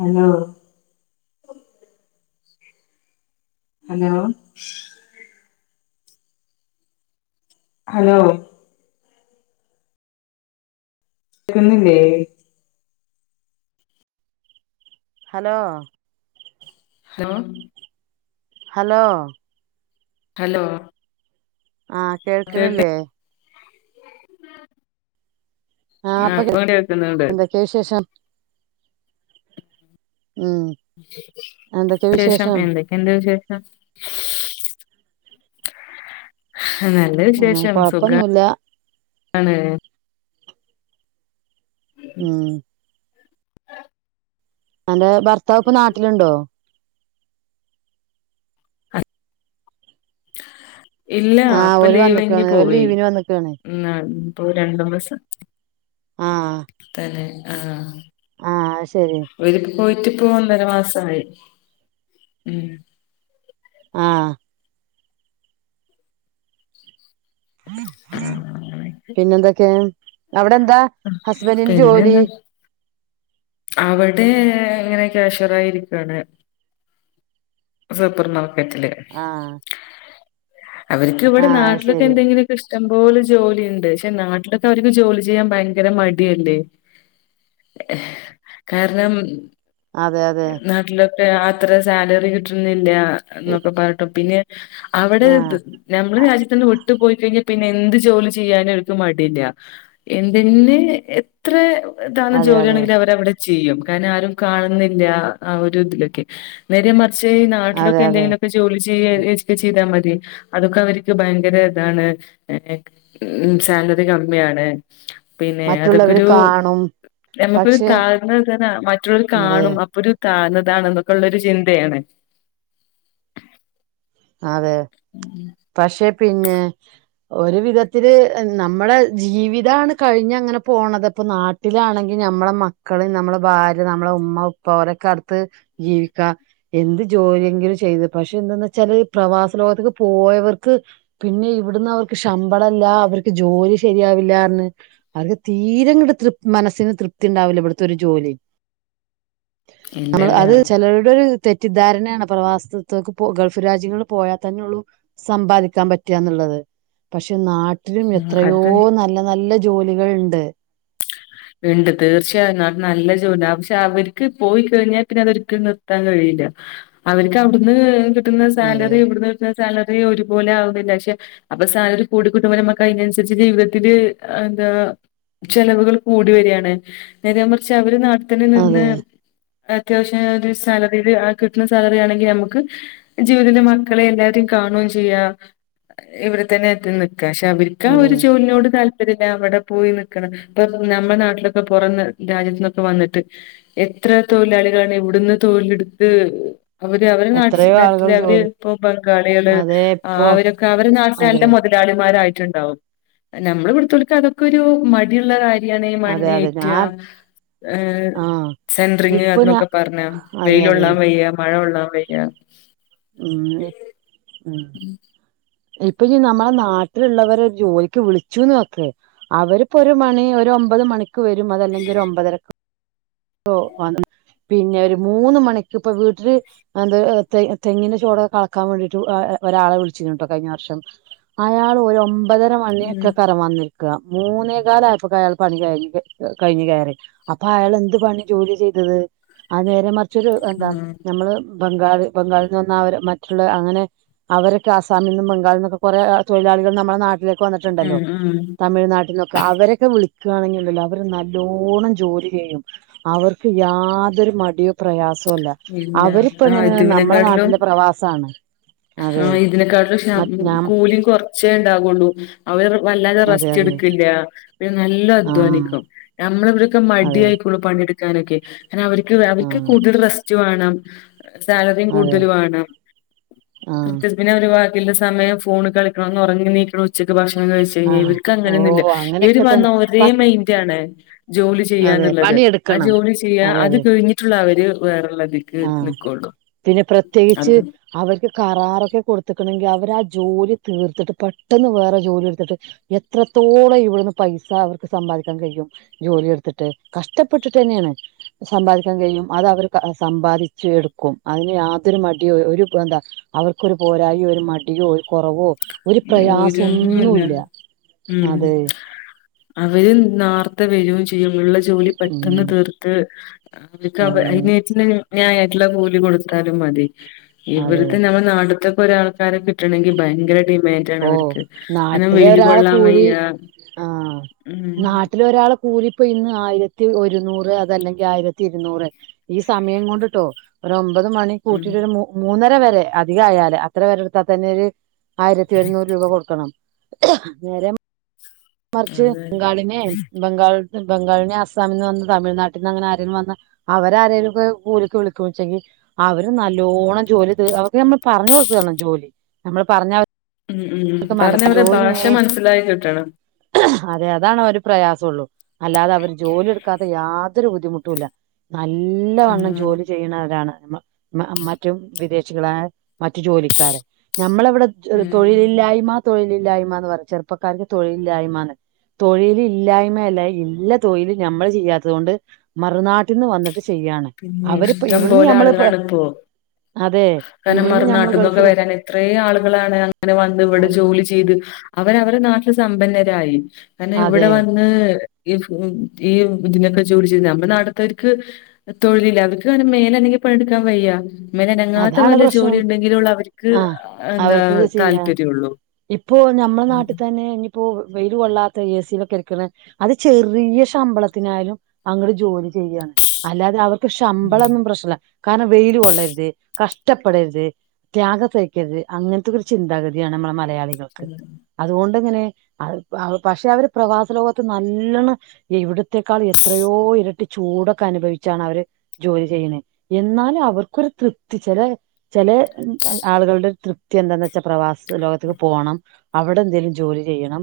Hello hello hello ഇുന്നില്ലേ hello ഹ hello hello ആഹ കേക്ക് കേൾക്കണില്ലേ ആഹ് ആ അപ്പൊ കേ ഇപ്പൊ കേൾക്കുന്നുണ്ട് എന്തൊക്കെയ വിശേഷം ഉം എന്തൊക്കെ ശേഷം വിശേഷം എന്തൊക്കെയ എന്താച്ച ആ ആ നല്ല ഉം വിശേഷം കൊഴപ്പൊന്നുല്ല സുഖംാണ് ആഹ [unintelligible] എന്റെ ഭർത്താവപ്പ് നാട്ടിലുണ്ടോ ഇല്ല ആ ഇപ്പൊ ഓല് ലീവ്ി വന്ന്ക്കാണ് ഓല് പോവി ലീവിന് വന്ന്ക്കാണ് ഉ അപ്പൊ രണ്ടു മാസം തന്നെ ആഹ ആഹ ശരി പോയിട്ടിപ്പോ ഒന്നര മാസമായി ഉ ആഹ ആ അങ്ങനെയൊക്കെ പിന്നെ എന്തൊക്കെ അവിടെ എന്താ ഹസ്ബൻറിിന്റെ ജോലി പിന്നെന്താ അവിടെ എങ്ങനെൊക്കെഷറായിരിക്കയാണ് സൂപ്പർ നാൽക്കറ്റില്േ ആ അവർക്ക് ആ ഇവിടെ നാട്ടിലൊെ ശരി എന്തെങ്കിലൊക്കെ ഇ ഇഷ്ടംപോലെ ജോലി ഉണ്ട് പക്ഷെ നാട്ടിലൊക്കെ അവർക്ക് ജോലി ചെയ്യാൻ ഭയങ്കര മടിയല്ലേ കാരണം അതെ അതെ നാട്ടിലൊക്കെ അത്ര സാലറി കിട്ടുന്നില്ല എന്നൊക്കെ പറഞ്ഞട്ടോ പിന്നെ അവിടെ ആ നഞമ്മള് രാജ്യത്തന്നെ ഒട്ടു പോയി കഴിഞ്ഞ പിന്നെ എന്ത് ജോലി ചെയ്യാനും അവക്ക് മടിയില്ല എന്തിന് എത്ര എതാന അതെ അതെ ജോലിയാണെങ്കിൽ അവ അവിടെ ചെയ്യും കാരണം ആരും കാണുന്നില്ല ആ ഒരു ഇതിലൊക്കെ നേരെ പക്ഷേ അതെ നട്ടിലക്കെ അതെ എന്തെങ്കിലുമക്കെ ജോലി ചെയെ ചെയ്താ മറ്റതി അതൊക്കെ അവക്ക് ഭയങ്കര ഇതാണ് ഉ സാലറി കമ്മിയാണ് പിന്നെ മറ്റുള്ളവര് അതൊക്കൊരു കാണും നമുക്കൊരു പക്ഷെ താഴ്ന്ന തന്നെ മറ്റുള്ളവർ അതെ കാണും അപ്പൊ ഒരു തുന്നതാണെന്നൊക്കെ ഉള്ളൊരു ചിന്തയാണ് അതെ ഉം പക്ഷെ പിന്നെ ഒരു വിധത്തില് നമ്മുടെ ജീവിതാണ് കഴിഞ്ഞ അങ്ങനെ പോണത് ഇപ്പൊ നാട്ടിലാണെങ്കിൽ നമ്മ മക്കള നമ്മ ഭാര് നമ്മ ഉമ്മ ഉപ്പരക്കെ ജീവിക്ക െങ്കിലും ചെയ്ത് പക്ഷെ എന്ത ചില പ്രവാസ ലോകത്തേക്ക പോയവർക്ക് പിന്നെ ഇവിടന്ന് അവർക്ക് ശമ്പളമല്ല അവർക്ക് ജോലി ശരിയാവില്ലാരന്ന് അവർക്ക് തീരെ ക തൃ് മനസ്സിന് തൃപ്തി ഉണ്ടാവില്ല ഇവിടുത്തെ ഒരു ജോലി നമ്മൾ ഇല്ലല്ല അത് ചിലരുടെ ഒരു തെറ്റിദ്ധാരണയാണ് പ്രവാസത്തക്ക് ഗൾഫ് രാജ്യങ്ങൾ പോയാൽ തന്നെ ഉള്ളൂ സമ്പാദിക്കാൻ പറ്റാന്നുള്ളത് പക്ഷെ പക്ഷ നാട്ടിലും എത്രയോ അത് നല്ല നല്ല ജോലികൾ ഉണ്ട് ഉണ്ട് തീർച്ചയായും ന നല്ല ജോല പക്ഷെ അവർക്ക് പോയി കഴിഞ്ഞാൽ പിന്നെ അതൊരിക്കലും നിർത്താൻ കഴിയും അവർക്ക്വിടുന്ന് കിട്ടുന്ന അതെ സാലറി ഇവിന്ന് ക സാലറി ഒരുപോലെ ആവുന്നില്ല പക്ഷെ അപ്പൊ സാലറി കൂടിക്കൂട്ടും്പര നമക്ക അതിനനുസരിച്ച് ജീവിതത്തില്ൽ ചെലവുകൾ കൂടി വരിയാണ് നേത മറിച്ച് അവര് നാട്ടത്തിെ അതെ നിന്ന് അത്യാവശ്യം ഒരു സാലറിയിയില് കിട്ടുന്ന സാലറി ആണെങ്കിൽ നമുക്ക് ജീവിതത്തിന്റെ മക്കളെ എല്ലാവരും കാണയും ചെയ്യ ഇവിടെ തന്നെ എത്തുന്നു പക്ഷെ അവർക്ക് ആ അതെ ഒരു ജോലിനോട് താല്പര്യമില്ല അവിടെ പോയി നക്കണം ഇ നമ്മുടെ നാട്ടിലൊക്കെറ രാജ്യത്ത്ന്നൊക്കെ വന്നിട്ട് എത്ര തൊഴിലാളികളാണ് ഇവിടുന്ന് തൊഴ എടുത്ത് അവര് അവര് എത്രയോ ആളുകൾ നാട്ട അവര് ജോലി ഇപ്പോൊ ബംഗാളികള് അതെ ഇപ്പോ അവരൊക്കെ അവര് നാട്ടില നല്ല അതെ മുത ളരട്ടുണ്ടാവും നമ്മ ഇടു അതൊക്കെ മ ബിരിയാണ അതെ മണ് അതെ ഏറ്റിയ ഞാൻ ഏ ആ സെൻറിങ്ങ് ഇപ്പൊ ഞാ അതൊക്കെ പറഞ്ഞ അതെ അതെ വെയിലള്ളാൻ പെയ്യാ മഴൊള്ളാൻ പെയയ്യ ഉം ഉ ഇപ്പൊ നമ്മളെ നാട്ടിലുള്ളവര് ജോലിക്ക് വിളിച്ചുന്ന് കേക്ക് അവരിപ്പോ ഒരു മണി ഒരു ഒമ്പത് മണി വരുംഅത് അല്ലകിൽ ഒരു ഒമ്പതര- [unintelligible] ഓ വ പിന്നെ ഒരു മൂന്ന് മണിക്ക് ഇപ്പ വീട്ടില് എന്ത [unintelligible] തെങ്ങിന്റെ ചോടൊക്കെ കളക്കാൻ വേണ്ടിട്ട് ഒരാളെ വിളിച്ചിട്ടുണ്ടോ കഴിഞ്ഞ വർഷം അയാൾ ഒരു ര ഉം മണ്ണിയൊക്കെക്കാരം വന്നിര്ക്ക മൂന്നേകാലായപ്പോക്കയാള് പണി കയ് കയ്ഞ് കേറി അപ്പൊ അയാള് എന്ത് പണി ജോലി ചെയ്തത് ആ നേരെ മറി റച്ചൊരു എന്താ ഉം ഞമ്മള് ബംഗാൾ ബംഗാള ന്ന് വെന്ന അവരെ മറ്റുള്ള അങ്ങനെ അവരൊക്കെ ആസാമിൽന്നും ബംഗാളിൽന്നൊക്കെ കൊറെ തൊയിലാളികൾ നമ്മുടെ നാട്ട ലേക്ക് വന്ന്ട്ട്ണ്ടല്ലോ ഉം ഉം തമിഴ്നാട്ട്ന്നൊക്കെ അവരൊക്കെ വിളി ക്കാണെങ്കിണ്ടല്ലോ അവര് നല്ലോണം ജോലി ചെയ്യും അവർക്ക് യാതൊരു മടിയോ പ്രയാസ സൊല്ല ഇല്ല ആ അവരിപ്പെങ്ങനെ നമ്മളെ ഇതിനെക്കാട്ടിലും നാട്ടിലെ പ്രവാസാണ് ആ അതെ ഇതിനെക്കാട്ടുംക്ഷ മറ്റ്നാം കൂലി കൊർച്ചേണ്ടാവൊള്ളൂ അവര് വെല്ലാതെ അതെ റെസ്റ്റ് അതെ ട്ക്ക ല്ല പിന്നെ നല്ലോം ആഹ് അധ്വാനിക്കും ഞമ്മളവിടൊക്കെ മടി അതെ ആയിക്കുണു പണിട്ക്കാനൊക്കെ അവര്ക്ക് അവര്ക്ക് ആഹ് കൂടുതൽ റെസ്റ്റ് വാണം സാലറിം അതെ കൂടുതൽ വാണം ആഹ് കൃത്യത്തി അവ ല്ല സമയം ഫോണ് കളിക്കണംന്ന് ഒറങ്ങി നീക്കണം ഉച്ചക്ക് ഭഷ് ണം കയ്ച്ചയ്ഞ ആഹ് ഇവർക്ക് ഓ അങ്ങനൊന്നുല്ല ഇവർ അങ്ങനെയൊക്കെ തന്നെ വന്ന ഒരേ പ മൈന്റാണ് ജോലി അതെ ചെയ്യാന്ന്ള്ളത് ആ പണിയെടുക്കണം ജോലി ചെയ്യാ അത് കഴിഞ്ഞിട്ടുള്ള അവര് വേറെ ആ പിന്നെ പ്രത്യേകിച്ച് അത് അവർക്ക് കറാറൊക്കെ കൊടുത്ത്ക്ക്ണെങ്കി അ വരാ ജോലി തീർത്തിട്ട് പെട്ടെന്ന് വേറെ ജോലി ട്ത്ത്ട്ട് എത്രത്തോളം ഇവിടുന്ന് പൈസ അവർ സമ്പാദിക്കാൻ കയ്യും ജോലി ട്ത്ത്ട്ട് കഷ്ടപ്പെട്ട്ട്ടെന്നെണ് സമ്പാദിക്കാൻ കയ്യും അതവര് സമ്പാദിച്ചെട്ക്കും അതിന് യാതൊരു മടിയോ ഒരു എന്താ അവർക്കൊരു പോരായോ ഒരു മടിയോ രു കൊറവോ ഒരു ഒന്നുല്ല ഉം അതെ അവര് നാർ ത്ത വെരും ചെയ്യും ള്ള ജോലി പെട്ടെന്ന് തീർത്ത് ഉം [unintelligible] ള്ള കൂലി കൊടുത്താലും മതി അതെ ഇവര്ത് നമ്മ നാട് ഇതൊക്കെ ആൾക്കാരെ കിട്ടണെങ്ക ഭയങ്കര ഡി ഓ മാന്റാണവര്ക്ക് ണം വെയില് കൊള്ളാൻ വെയ്യ ആഹ്‌ നാട്ടിലെ ഒരാളെ കൂലി ഇപ്പൊ ഇന്ന് ആയിരത്തി ഒരനൂറ് അതല്ലെങ്കിൽ ആയിരത്തി ഇരുന്നൂറ് ഈ സമയം കൊണ്ടിട്ടോ ഒരു അമ്പതു മണി ഉം കൂട്ടിട്ട് മൂന്നര വരെ അധികം ആയാലേ അത്ര വരെ എടുത്താൽ തന്നെ രു ത്തി എഴുന്നൂറ് രൂപ കൊടുക്കണം അന്നേരം മറിച്ച് അതെ ബംഗാളിനെ ബംഗാൾ ബംഗാളിനെ അസാമ നിന്ന് വന്ന തമിഴ്നാട്ടിൽ നിന്ന്ങ്ങനെ ആരേലും വന്നാ അവരെ ആരേലും ഒക്കെ കൂലിക്ക് വിളിക്കോച്ചെയ് അവരെ നല്ലോണം ജോലി ത അവർക്ക് നമ്മളെ പറഞ്ഞ കൊടുക്കണം ജോലി നമ്മളെ പറഞ്ഞാ ഉം ഉം പറഞ്ഞവടെ ഭാഷ മനസ്സിലായി കിട്ടണം. അതെ അതാണ് അവ ഒരു പ്രയാസള്ളൂ അല്ലാതെ അവരെ ജോലിയെടുക്കാത്ത യാതൊരു ബുദ്ധിമുട്ടുല്ല ഉം നല്ലവണ്ണം ജോലി ചെയ്യണവരാണ് മറ്റു വിദേശികളായ മറ്റു ജോലിക്കാരെ നമ്മളെ ഇവിടെ ഉം തൊഴിലില്ലായ്മ തൊഴിലില്ലായ്മ എന്ന് പറ ചെറുപ്പക്കാറെക്ക് തൊഴിലില്ലായ്മന്ന് തൊഴിൽ ഇല്ലായ്മയല്ല ഇല്ല തൊഴില ഞമ്മള് ചെയ്യാത്തത് കൊണ്ട് മറുനാട്ടിന്ന് വന്നിട്ട് ചെയ്യാണ് പിന്നെ അവരിപ്പ ഇഷ്ടം ഇവിടുന്ന് പോലെ നമ്മളിപോ ആളുകളാണ് ഇപ്പോ കാരണം മറുനാട്ടിൽന്നൊക്കെ വരാൻ എത്ര ആളുകളാണ് അങ്ങനെ വന്നു ഇവിടെ ജോലി ചെയ്തു അവൻ എവിടുന്നാ സമ്പന്നരായി തന്നെ അതെ ഇവിടെ വന്ന് [unintelligible] ജോലി ചെയ് നമ്മളെ നടിത്തവർക്ക് തൊഴിലില്ല അവർക്ക് മേൽ അനങ്ങി പണിയെടുക്കാൻ വയ്യാ മേൽ അനങ്ങാത്ത അതാണ് വല്ലോം ജോലി പ്രശ്നം ഉണ്ടെങ്കിലുള്ള അവർക്ക് ആ എന്താ അവർക്ക് ചെയ്യാ താല്പര്യള്ളൂ ഇപ്പോ നമ്മെ ഉം നാട്ടിൽ തന്നെ ഇപ്പോ വെയില് കൊള്ളാത്ത എ സിയിലൊക്കെ എട്ക്ണെ അത് ചെറിയ ശമ്പളത്തിനായാലും അങ്ങുടെ ജോലി ചെയ്യണ് അല്ലാതെ അവർക്ക് ഉം ശമ്പളൊന്നും പ്രശ്നല്ല കാരണം വെയില് കൊള്ളരുത് കഷ്ടപ്പെടരുത് ത്യാഗ സയ്ക്കരുത് അങ്ങനത്തെക്ക ഒരു ചിന്താഗതിയാണ് നമ്മളെ മലയാള കൾക് അതുകൊണ്ട് പ ങ്ങെനെ അവര് അവ പക്ഷെ അവര് പ്രവാസലോകത്ത് നല്ലണം ഇവിടത്തെക്കാൾ എത്രയോ ഇരുട്ടി ചൂടൊക്കെ അനുഭവിച്ചാണ് അവര് ജോലി ചെയ്യണ എന്നാലും അവർക്കൊരു തൃപ ത്തി ചെലെ ചേലെ ആളുകളുടെ തൃപ്തി എന്താന്ന് വെച്ചാൽ പ്രവാസ ലോകത്തേക്ക് പോകണം അവിടെ എന്തെേലും ജോലി ചെയ്യണം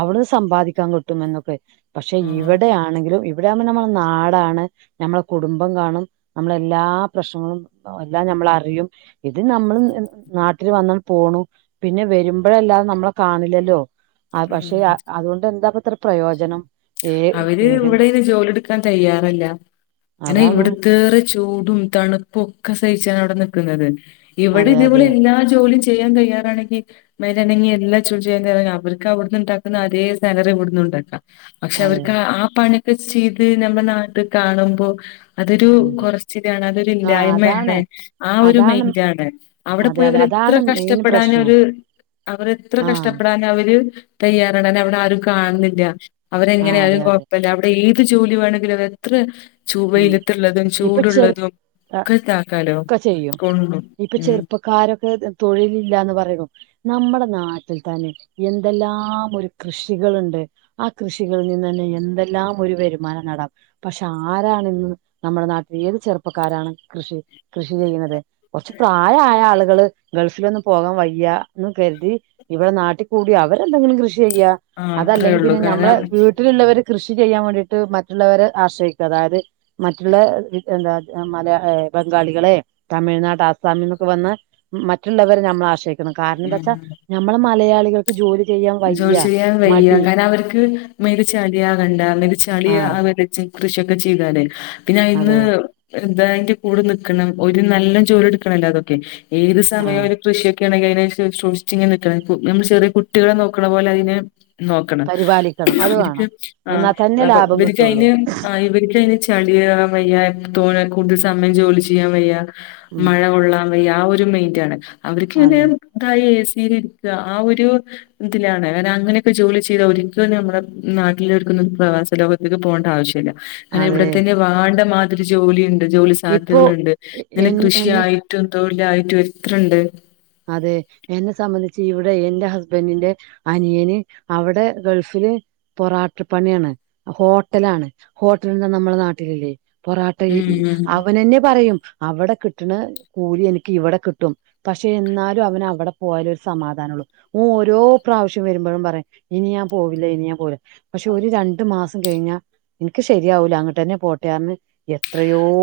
അവിടുന്ന് സമ്പാദിക്കാൻ കിട്ടും എന്നൊക്കെ പക്ഷെ ആ ഇവിടെയാണെങ്കിലും എവിടെആ ഉ മ്പോ നമ്മള നാടാണ് നമ്മളെ കുടുംബം കാണും നമ്മള എല്ലാ പ്രശ്നങ്ങളും എല്ല നമ്മള അറിയും ഇത് നമ്മൾ നാട്ടിൽ വന്നാൽ പോണു പിന്നെ വരുമ്പോഴ അല്ലാതെ നമ്മള കാണില്ലല്ലോ ആ പക്ഷെ ഉം. അതുകൊണ്ട് എന്താപ്പത്ര പ്രയോജനം ഏ ഏക തെയ്യാറല്ല അനെ ഇവട്ത്തേറെ ചൂടും തണുപ്പും ഒക്കെ സഹ ചാണ് നിക്കുന്നത് വിടെ നുന്നത് ഇവിടെ അതെ ഇതേപൊലെ അതെ എല്ല ജോലി ചെയ്യാൻ തയ്യാറാണെങ്കി മേലനങ്ങി ണ്ടെി എല്ലാം ചൂൽ ചെയ്യാൻ തെയർ അവ കവിട്ന്ന്ണ്ടാക്കുന്ന അതേ സാലറി ഇവിടുന്നുണ്ടാക്കാം പക്ഷെ അതെ അവർക്ക് ആ പണി കെ ചെയി്ത് നമ്മ നാട്ടിൽ കാണുമ്പോ അതൊരു ഉം കുറച്ച്താണ് അതൊരു ആ ഇല്ലായ്മയാണ് അതാണ് ആ ഒരു അതാണ് മെൻറാണ് അവിടെ അതെ അതെ പോയവര് എത്ര അതാണ് മെയിൻ കഷ്ടപ്പെടാന പ്രശ്നം ഒരു അവര് എത്ര ആഹ് കഷ്ടപ്പെടാന അവര് തയ്യാറടൻ അവിടെ ആരും കാണുന്നില്ല അവരെങ്ങനെ ആഹ് ആരും അതെ അതെ കുഴപ്പല്ല അവിടെഈ ത് ജോലി വേണെങ്കിൽ വെത്രെ ചൂ വെയിലത്തുള്ളതും ചൂടുള്ളതും ആ ഒക്കെ ഇതാക്കാലോ ക്കെ ചെയ്യും കൊള്ളും ഇപ്പൊ ഉം ചെറുപ്പക്കാരൊക്കെ തൊഴില ഇില്ലാന്ന് പറയൂ നമ്മുടെ നാട് ത്തിൽ തന്നെ എന്തെല്ലാം ഒരു കൃഷികൾണ്ട് ആ കൃഷികളിൽ നിന്ന് തന്നെ എന്തെല്ലാം ഒരു ഒരു വരുമാനം നെടാം പക്ഷെ ആരണ ഇന്ന് നമ്മുടെ നാട്ടിലിൽ ഏത് ചെറുപ്പക്കാരാണ് കൃഷി കൃഷി ചെയ്യുന്നത് കൊറച്ച് പ്രായമായ ആളുകള് ഗൾഫിലൊന്ന് പോകാൻ വയ്യ എന്ന് കരുതി ഇവിടെ നാട്ടിൽ കൂടി അവരെന്തെങ്കിലും കൃഷി ചെയ്യ ആ അത്രേ അതല്ലെങ്കിൽ ഉള്ളൂ പിന്നെ നമ്മളെ കാരണം വീട്ടിലുള്ളവർ കൃഷി ചെയ്യാൻ വേണ്ടിട്ട് മറ്റുള്ളവരെ ആശ്രയിക്കും അതായത് മറ്റുള്ളന്ത മല ബംഗാളികളെ തമിഴ്നാട് ആസാമ വന്ന് മറ്റുള്ളവരെ നമ്മൾ ആശ്രയിക്കണം കാരണം എന്താ വച്ചാ ഉം നമ്മള മലയാളികൾക്ക് ജോലി ചെയ്യാൻ വയ്യ ജോലി ചെയ്യാൻ വയ്യാ മടി കാരണം അവർക്ക് മികച്ചളിയാ കണ്ട മികച്ചളിയ ആഹ് കൃഷിയൊക്കെ ചെയ്താലേ പിന്നെ ഇന്ന് അതെ ന്തായ്ന്റെ കൂടെ നിക്കണം ഒരു നല്ല ജോലി എടുക്കണല്ലോ അതൊക്കെ ഏത് സമയം ആഹ് ഒരു കൃഷിയ കാണെങ്കി അയിനെശെ ഷുശിച്ച് ങ്ങനെ നമ്മ ചെറിയ കുട്ടികളെ നോക്കണ പോലെ അയിനെ നോക്കണം പരിപാലിക്കണം അത് ഇവർക്ക് വേണം ആ എന്നാ തന്നെ ലാഭം കിട്ടുള്ളൂ ഇവർക്ക്തിന് ഇവർക്ക് അതിന് ചെളിയ വയ്യ തോ കൂടുതൽ സമയം ജോലി ചെയ്യാൻ വയ്യ ഉം മഴ കൊള്ളാൻ വയ്യ ആ ഒരു മെയിന്റ ആാണ് അവർക്ക് ഇങ്ങനെ അതെ ഇതായി എസ്സീര്യൻ ത ആ ഒരു ഇതിലാണ് കാരണം അങ്ങനെയൊക്കെ ജോലി ചെയ്ത ഒരിക്കലും നമ്മുടെ നാട്ടിലൊ രുക്കുന്ന പ്രവാസ ലോകത്തേക്ക് പോകേണ്ട ആവശ്യല്ല അതായ അതെ ഇവിടെത്തന്നെ വാണ്ട മാതിരി ജോലി ണ്ട് ജോലി ഇപ്പോ സാധ്യതകളുണ്ട് ഇങ്ങനെ എൻ എന്നെ കൃഷിയായിട്ടും തൊഴിലായിട്ടും എത്രണ്ട് അതെ എന്നെ സംബന്ധിച്ച് ഇവിടെ എറെ ഹസ്ബൻഡിന്റെ അനിയന് അവിടെ ഗൾഫിൽ ഉം പൊറാട്ടപ്പണിയാണ് ഹോട്ടലാണ് ഹോട്ടൽ എന്താ നമ്മളുടെ നാട്ടിലില്ലേ പൊറോട്ട ഇ ഉം അവനെന്നെ പറയും അവിടെ കിട്ടണ കൂലി എനിക്ക് ഇവിടെ കിട്ടും പക്ഷ ക്ഷെ എന്നാലും അവൻ അവിടെ പോയാല ഒരു സമാധാനള്ളൂ ഓ ഓരോ പ്രാവശ്യം വരുമ്പോഴും പറയാം ഇനി ഞാൻ പോവില്ല ഇനിയാ പോലെ പക്ഷെ ഒരു രണ്ടു മാസം കഴിഞ്ഞാ എനിക്ക് ശരിയാവൂല അങ്ങോട്ട് തന്നെ പോട്ടെറിന്ന്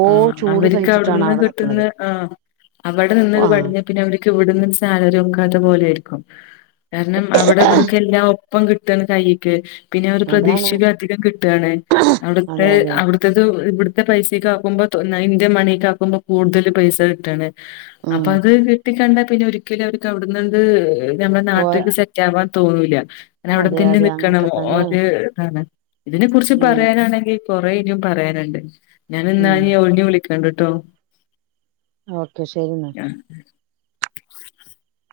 ആ അവർക്ക് അവിടെന്ന് അവിടെ കിട്ടുന്ന നിക്കണത് ആ് അവിടെ നിന്ന് ആ പഠഞ്ഞ പിന്നെ അവർ ഇവിടന്ന്ാലക്കാത്ത പോലെ ആയിരിക്കും കാരണം അവിടെ ഇവർക്ക എല്ലാം ഇപ്പം കിട്ടന്ന് കയ്ക്ക് പിന്നെ ഒരു അതാണ് പ്രതീക്ഷയില അധികം കിട്ടുകാണ് അവിടുത്തെ അതെ അതെ അവിടുത്തത് ഇ ഇത്തെ പൈസക്ക ആക്കുമ്പോ ഇന്ത്യ മണിക്ക് ആക്കുമ്പോ കൂടുതൽ പൈസ കിട്ടാണ് ഉം അപ്പൊ അത് കുട്ടി കണ്ടാ പിന്നെ ഒരിക്കലും അവർക്ക് അവിടന്ന് നമ്മുടെ പോ നാട്ടിലേക്ക് സെറ്റ്ാവാൻ തോന്നൂില്ല അെ അവിടെ അതെ തന്നെ അതെ നിക്കണം അങ്ങനൊക്കെ തന്നെ ഒരു ഇതാണ് ഇതിനെ കുുറിച്ച് ഉം പറയാനാണെങ്കിൽ കൊറെേ ഇനം പറയാനുണ്ട് ഞാന ഇന്നാ ഉം ഒഴിു വിളിക്ക കണ്ടിട്ടോ ഓക്കെ ശരിെന്നാ [unintelligible]